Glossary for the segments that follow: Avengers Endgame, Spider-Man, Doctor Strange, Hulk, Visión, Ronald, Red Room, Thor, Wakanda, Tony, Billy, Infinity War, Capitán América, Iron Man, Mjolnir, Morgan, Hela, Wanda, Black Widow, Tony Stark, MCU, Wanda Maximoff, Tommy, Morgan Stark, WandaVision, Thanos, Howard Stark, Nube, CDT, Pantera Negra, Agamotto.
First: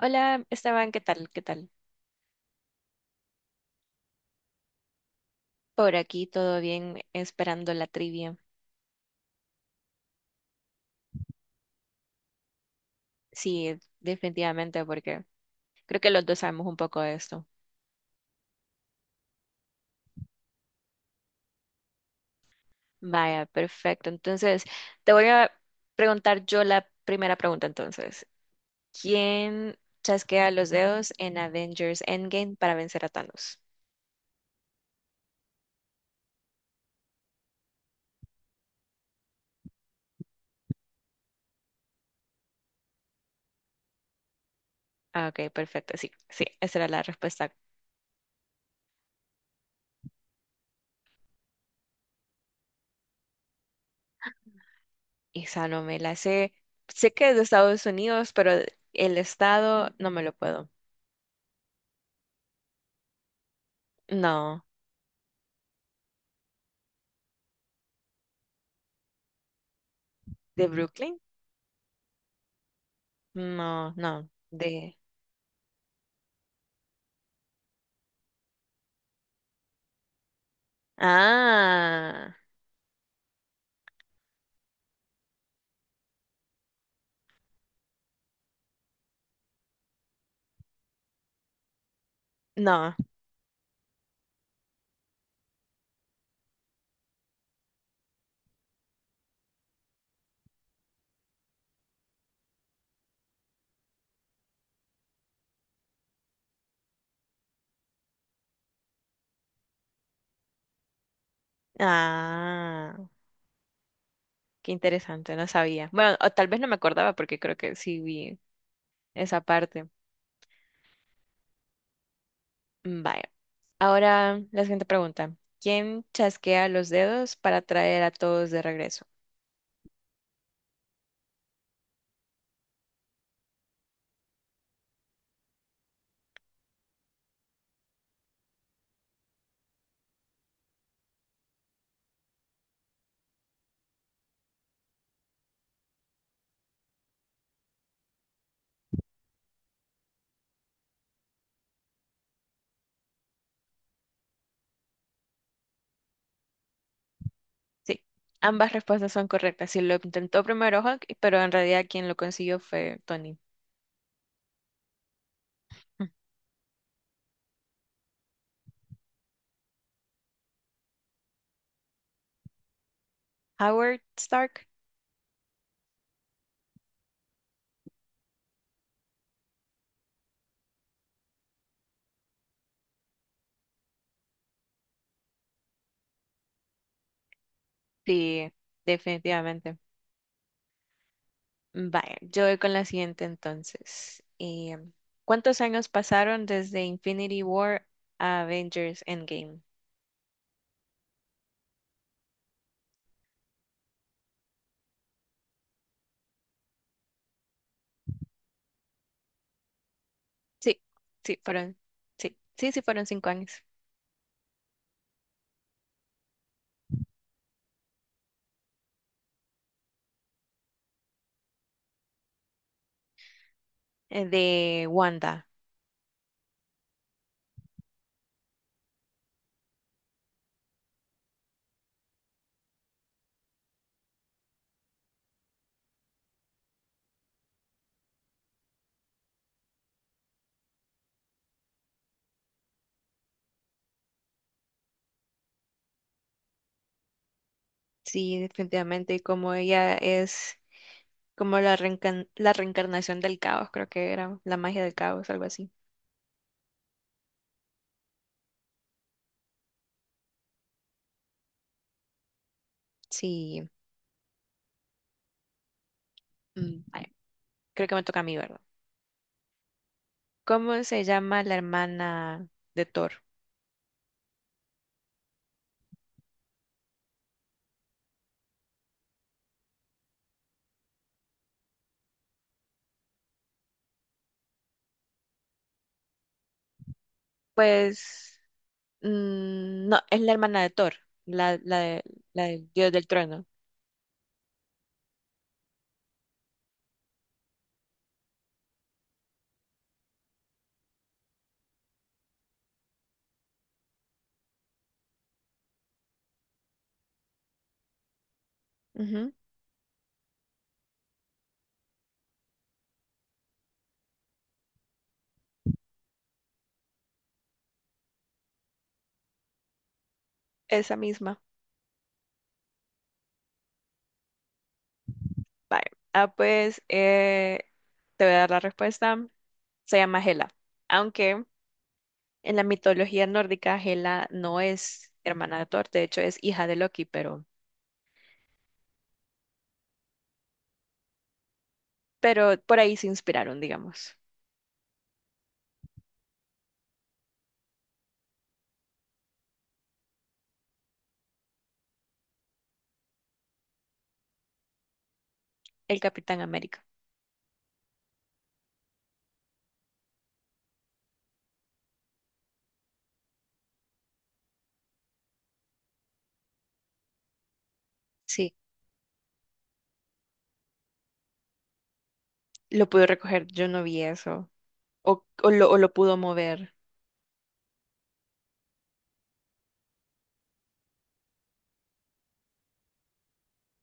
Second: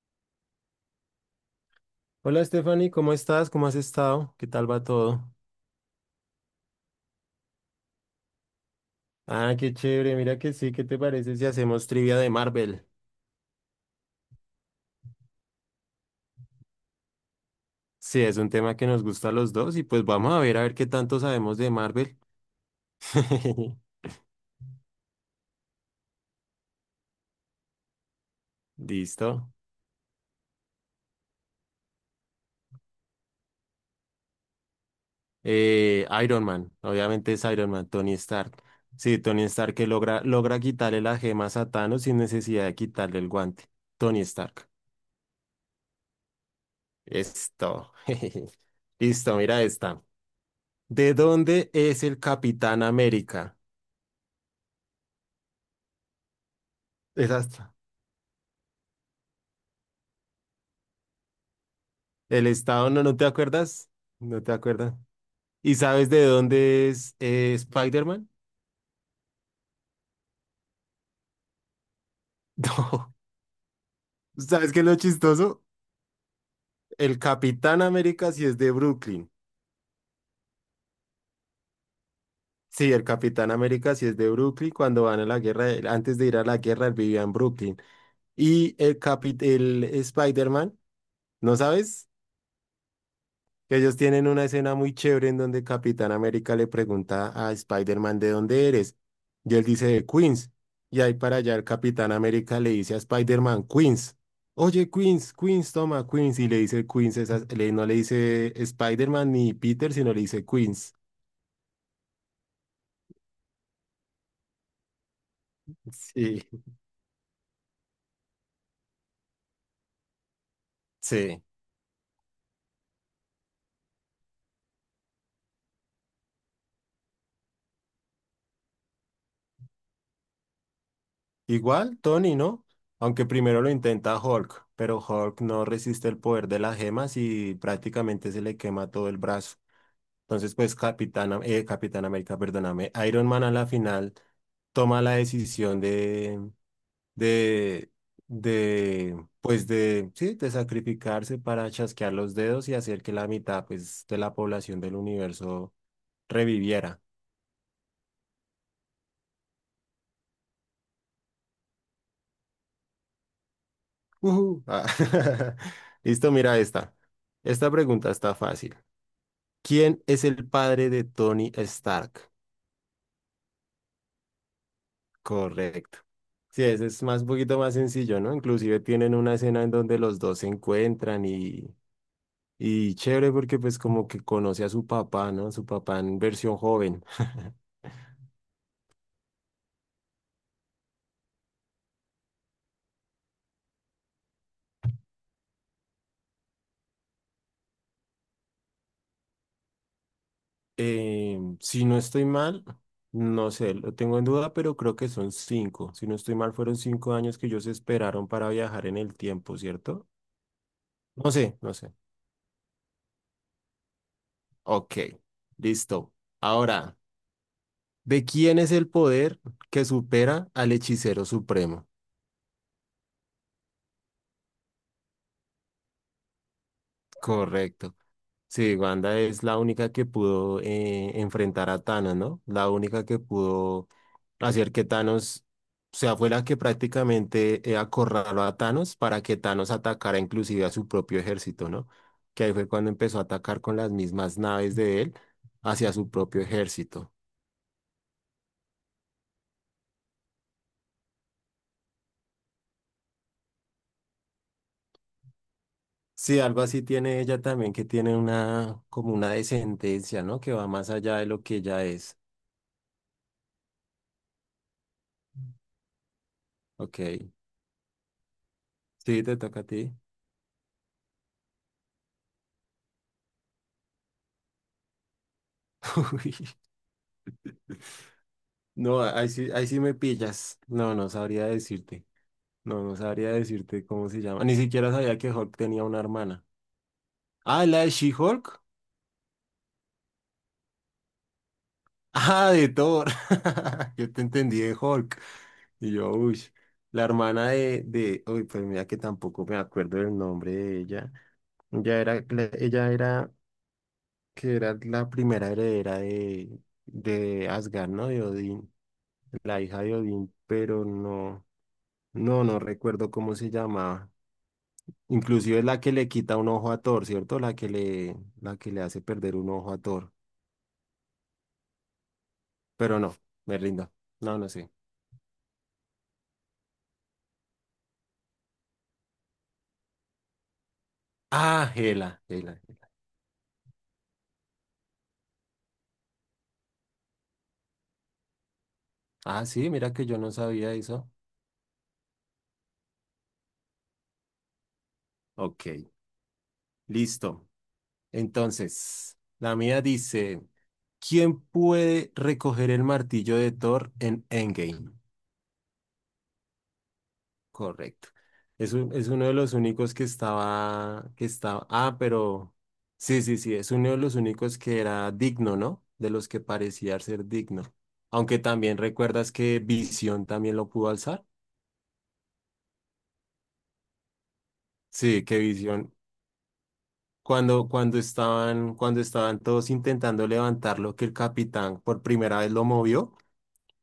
Hola, Esteban, ¿qué tal? ¿Qué tal? Hola Stephanie, ¿cómo estás? ¿Cómo has estado? ¿Qué tal va todo? Por aquí todo bien, esperando la trivia. Ah, qué chévere, mira que sí, ¿qué te parece si hacemos trivia de Marvel? Sí, definitivamente, porque creo que los dos sabemos un poco de esto. Sí, es un tema que nos gusta a los dos y pues vamos a ver qué tanto sabemos de Marvel. Vaya, perfecto. Entonces, te voy a preguntar yo la primera pregunta entonces. Listo. ¿Quién chasquea los dedos en Avengers Endgame para vencer a Thanos? Iron Man, obviamente es Iron Man, Tony Stark. Sí, Tony Stark que logra quitarle las gemas a Thanos sin necesidad de quitarle el guante. Tony Stark. Ah, ok, perfecto. Sí, sí, esa era la respuesta. Esto. Listo, mira esta. ¿De dónde es el Capitán América? Esa no me la sé. Sé que es de Exacto. Estados Unidos, pero el estado no me lo puedo. El estado, no, ¿no te acuerdas? No te No, acuerdas. ¿Y sabes de dónde es Spider-Man? ¿de Brooklyn? No. No, no, ¿Sabes qué es lo de... chistoso? El Capitán América sí es de Brooklyn. Ah, Sí, el Capitán América sí es de Brooklyn. Cuando van a la guerra, antes de ir a la guerra, él vivía en Brooklyn. Y el Spider-Man, ¿no sabes? no. Que ellos tienen una escena muy chévere en donde Capitán América le pregunta a Spider-Man de dónde eres. Y él dice de Queens. Y ahí para allá el Capitán América le dice a Spider-Man, Queens. Oye, Queens, Queens, toma, Queens. Y le dice Queens, no le dice Spider-Man ni Peter, sino le dice Queens. Ah, qué interesante, no sabía. Bueno, o tal vez Sí. no me acordaba porque creo que sí vi esa parte. Sí. Mm, vaya. Ahora la siguiente pregunta. ¿Quién chasquea los dedos para traer a todos de regreso? Igual, Tony, ¿no? Aunque primero lo intenta Hulk, pero Hulk no resiste el poder de las gemas y prácticamente se le quema todo el brazo. Entonces, pues Capitán América, perdóname, Iron Man a la final toma la decisión de, pues sí, de sacrificarse para chasquear los dedos y hacer que la mitad, pues, de la población del universo reviviera. Sí, ambas respuestas son correctas. Sí, lo intentó primero Hulk, pero en realidad quien lo consiguió fue Tony. Ujú. Ah, Listo, mira esta. Esta pregunta está fácil. ¿Quién es el padre de Tony Stark? Howard Stark. Correcto. Sí, ese es más un poquito más sencillo, ¿no? Inclusive tienen una escena en donde los dos se encuentran y chévere porque pues como que conoce a su papá, ¿no? Su papá en versión joven. Sí, definitivamente. Vale, yo voy con la siguiente entonces. ¿Cuántos años pasaron desde Infinity War a Avengers Endgame? Si no estoy mal, no sé, lo tengo en duda, pero creo que son cinco. Si no estoy mal, fueron 5 años que ellos esperaron para viajar en el tiempo, ¿cierto? Sí, No sí, sé, no fueron, sé. sí, fueron 5 años. Ok, listo. Ahora, ¿de quién es el poder que supera al hechicero supremo? De Wanda. Correcto. Sí, Wanda es la única que pudo enfrentar a Thanos, ¿no? La única que pudo hacer que Thanos, o sea, fue la que prácticamente acorraló a Thanos para que Thanos atacara inclusive a su propio ejército, ¿no? Que ahí fue cuando empezó a atacar con las mismas naves de él hacia su propio ejército. Sí, definitivamente. Y como ella es como la la reencarnación del caos, creo que era la magia del caos, algo así. Sí, algo así tiene ella también, que tiene una, como una descendencia, ¿no? Que va más allá de lo que ella es. Sí, mm, vale, Ok. creo que me toca a mí, ¿verdad? Sí, te toca a ti. ¿Cómo se llama la hermana de Thor? No, ahí sí me pillas. No, no sabría decirte. No, no sabría decirte cómo se llama. Ni siquiera sabía que Hulk tenía una hermana. Ah, la de Pues. She-Hulk. Mm, no, es la hermana de Thor, la, la, de- la Ah, de del dios Thor. del trueno. Yo te entendí de Hulk. Y yo, uy. La hermana de. Uy, pues mira que tampoco me acuerdo del nombre de ella. Ella era, que era la primera heredera de Asgard, ¿no? De Odín. Ujú. La hija de Odín, pero no. No, no recuerdo cómo se llamaba. Inclusive es la que le quita un ojo a Thor, ¿cierto? La que le hace perder un ojo a Thor. Esa misma. Pero no, me rindo. No, no sé. Vale. Ah, pues te voy a dar la respuesta. Se llama Hela. Aunque Ah, Hela, en Hela. la mitología nórdica, Hela no es hermana de Thor, de hecho es hija de Loki, Ah, sí, mira que yo no sabía eso. pero por ahí se inspiraron, digamos, Ok, listo. Entonces, la mía dice, ¿quién puede recoger el martillo de Thor en Endgame? el Capitán América. Correcto. Es uno de los únicos pero sí, sí, sí, es uno de los únicos que era digno, ¿no? De los que parecía ser digno. Aunque Sí. también recuerdas que Visión también lo pudo alzar. Lo pudo recoger, yo no vi eso. O, Sí, que o lo, o lo Visión, pudo mover. cuando estaban todos intentando levantarlo, que el capitán por primera vez lo movió,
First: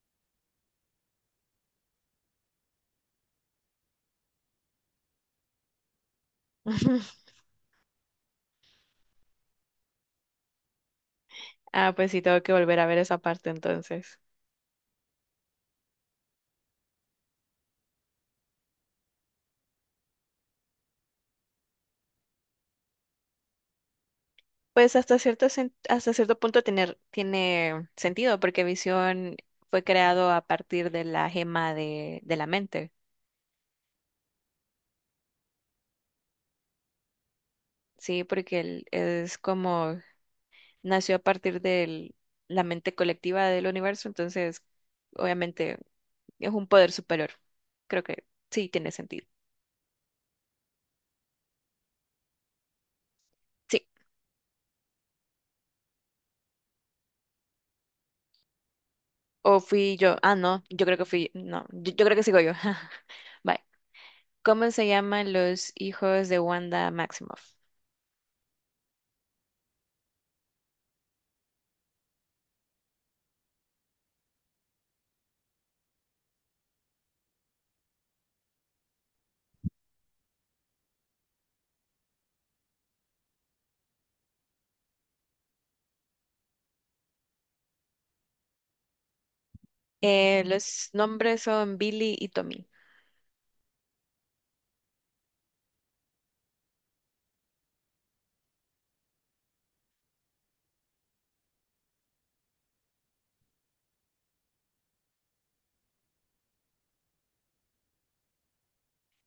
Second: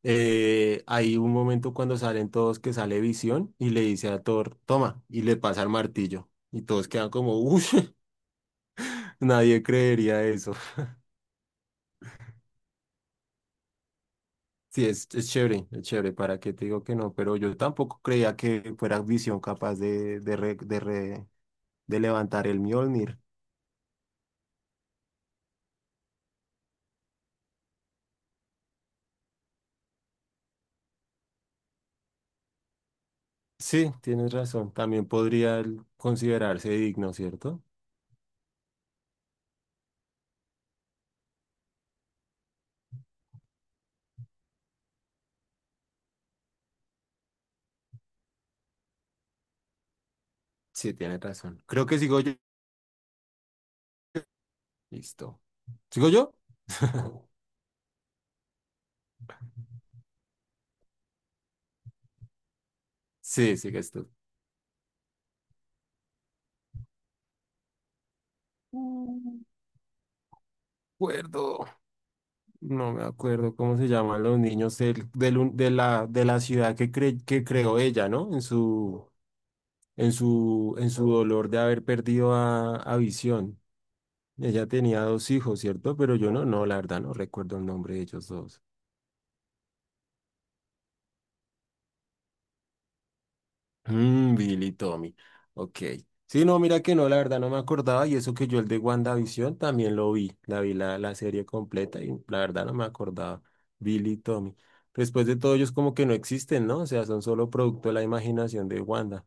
hay un momento cuando salen todos que sale Visión y le dice a Thor, toma, y le pasa el martillo. Y todos quedan como, uff. Nadie creería eso. Ah, pues sí, tengo que volver a ver esa parte entonces. Sí, es chévere, es chévere, ¿para qué te digo que no? Pero yo tampoco creía que fuera Visión capaz de levantar el Mjolnir. Pues hasta cierto, hasta cierto punto tiene sentido, porque Visión fue creado a partir de la gema de la mente, Sí, tienes razón, también podría él considerarse digno, ¿cierto? ¿sí? Porque él es como nació a partir de la mente colectiva del universo, entonces obviamente es un poder superior. Creo que sí tiene sentido. Sí, tienes razón. Creo que sigo yo. Sí, Listo. ¿Sigo yo? o fui yo. Ah, no, yo creo que fui, no, yo creo que sigo yo. Sí, Bye. sigues tú. ¿Cómo se llaman los hijos de Wanda Maximoff? Mm, acuerdo. No me acuerdo cómo se llaman los niños del- del un- de la ciudad que creó ella, ¿no? En su dolor de haber perdido a Visión. Ella tenía dos hijos, ¿cierto? Pero yo no, no, la verdad no recuerdo el nombre de ellos dos. Los nombres son Billy y Tommy. Billy y Tommy. Ok. Sí, no, mira que no, la verdad no me acordaba y eso que yo el de WandaVision también lo vi, la vi la serie completa y la verdad no me acordaba. Billy y Tommy. Después de todo ellos como que no existen, ¿no? O sea, son solo producto de la imaginación de Wanda.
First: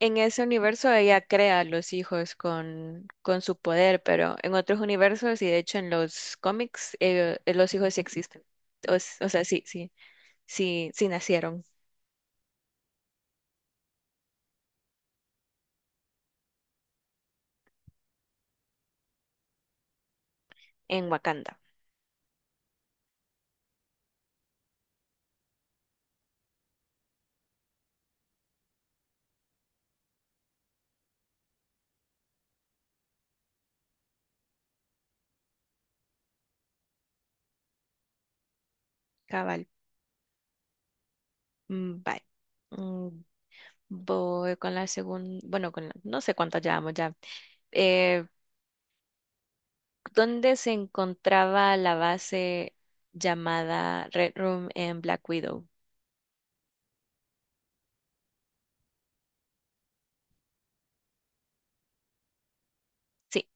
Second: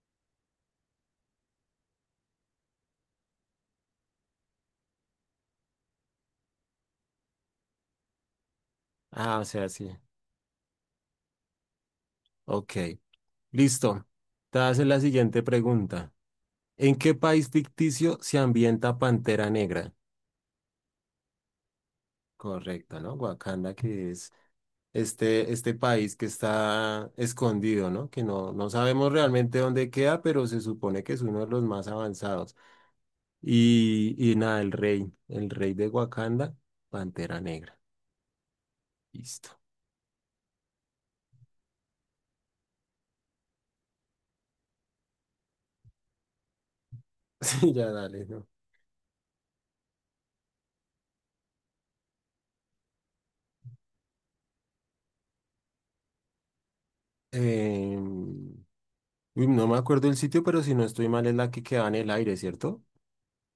En ese universo ella crea a los hijos con su poder, pero en otros universos y de hecho en los cómics los hijos sí existen. O, s- o Ah, sea, o sí, sea, sí. sí, sí, sí nacieron Ok. Listo. Te haces la siguiente pregunta. ¿En qué país ficticio se ambienta Pantera Negra? en Wakanda. Correcto, ¿no? Wakanda, que es este país que está escondido, ¿no? Que no, no sabemos realmente dónde queda, pero se supone que es uno de los más avanzados. Y nada, el rey de Wakanda, Pantera Negra. Listo. Cabal. Mm, bye. Mm, voy con la segunda, bueno, no sé cuántas llevamos ya. Sí, ya Eh, dale, ¿no? ¿Dónde se encontraba la base llamada Red Room en Black Widow? Em, uy, no me acuerdo el sitio, pero si no estoy mal es la que queda en el aire, ¿cierto? Sí.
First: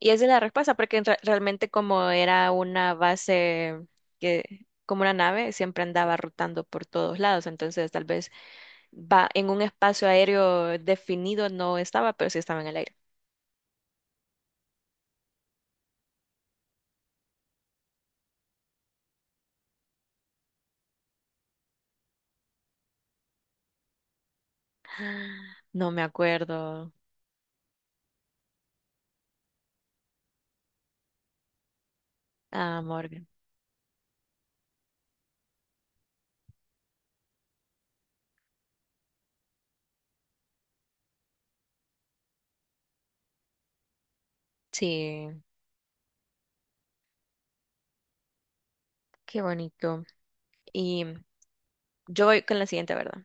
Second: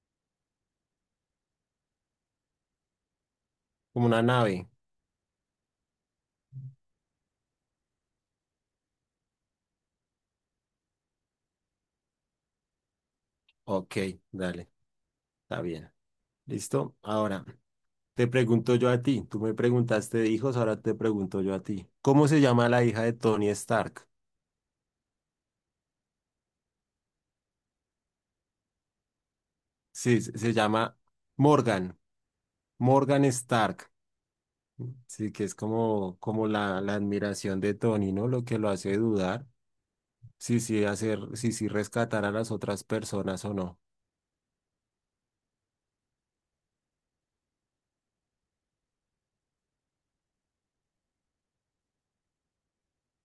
Y esa es la respuesta, porque realmente como era una base Como una nave. como una nave, siempre andaba rotando por todos lados. Entonces, tal vez va en un espacio aéreo definido no estaba, pero sí estaba en el aire. Ok, dale, está bien. Listo. Ahora. Te pregunto yo a ti, tú me preguntaste de hijos, ahora te pregunto yo a ti. ¿Cómo se llama la hija de Tony Stark? No me acuerdo. Sí, se llama Morgan, Ah, Morgan Morgan. Stark. Sí, que es como la admiración de Tony, ¿no? Lo que lo hace dudar. Sí, sí, sí, sí, rescatar a las otras personas o no. Sí, qué bonito. Y yo voy con la siguiente, ¿verdad?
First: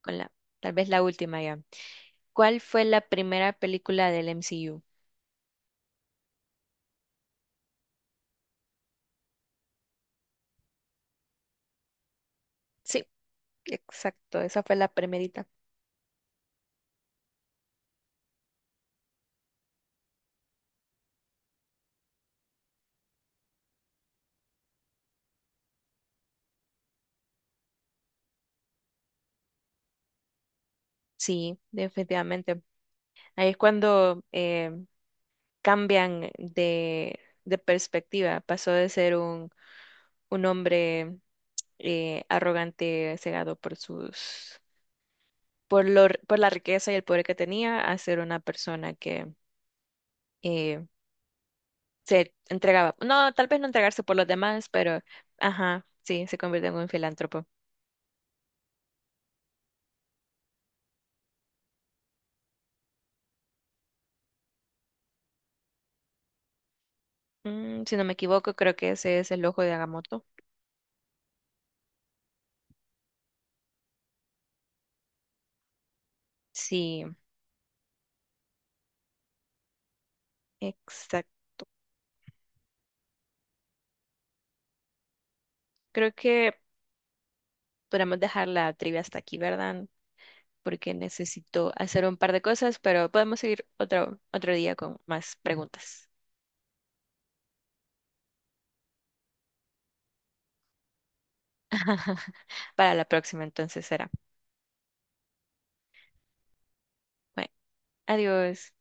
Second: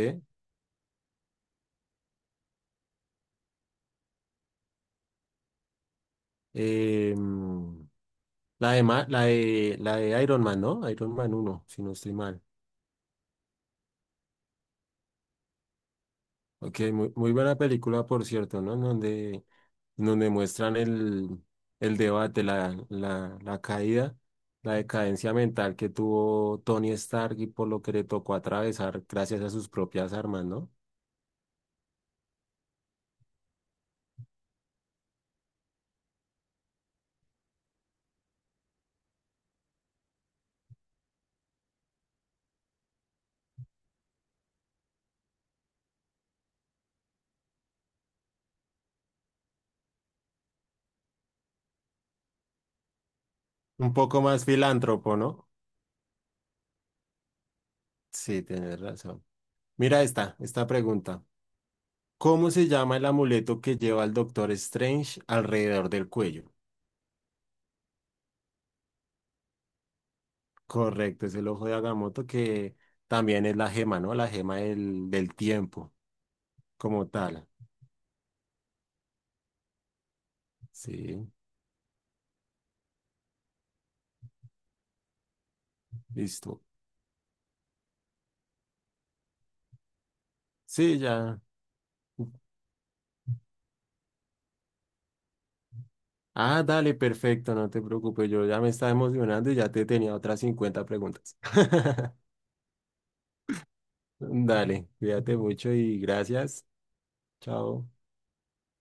Con la, tal vez la última ya. ¿Cuál fue la primera película del MCU? Mm, la de, Ma- la de Iron Man, ¿no? Iron Man uno, si no estoy mal. Sí, exacto, esa fue la primerita. Ok, muy, muy buena película, por cierto, ¿no? En donde muestran el debate, la caída, la decadencia mental que tuvo Tony Stark y por lo que le tocó atravesar gracias a sus propias armas, ¿no? Sí, definitivamente. Ahí es cuando cambian de perspectiva. Pasó de ser un hombre arrogante, cegado por sus, por la riqueza y el poder que tenía, a ser una persona que eh, se entregaba. No, tal vez no Un entregarse por poco los más demás, pero filántropo, ¿no? ajá, sí, se convirtió en un filántropo. Sí, tienes razón. Mira esta pregunta. ¿Cómo se llama el amuleto que lleva el Doctor Strange alrededor del cuello? Mm, si no me equivoco, creo que ese es el ojo de Agamotto. Correcto, es el ojo de Agamotto que también es la gema, ¿no? La gema del tiempo. Sí, Como tal. Sí, exacto. Creo que listo. podemos dejar la trivia hasta aquí, ¿verdad? Porque Sí, ya. necesito hacer un par de cosas, pero podemos seguir otro, otro día con más preguntas. Ah, dale, perfecto, no te preocupes, yo ya me estaba emocionando y ya te tenía otras 50 preguntas. Para la próxima, entonces será. Dale, cuídate mucho y gracias. Bueno, Chao. adiós.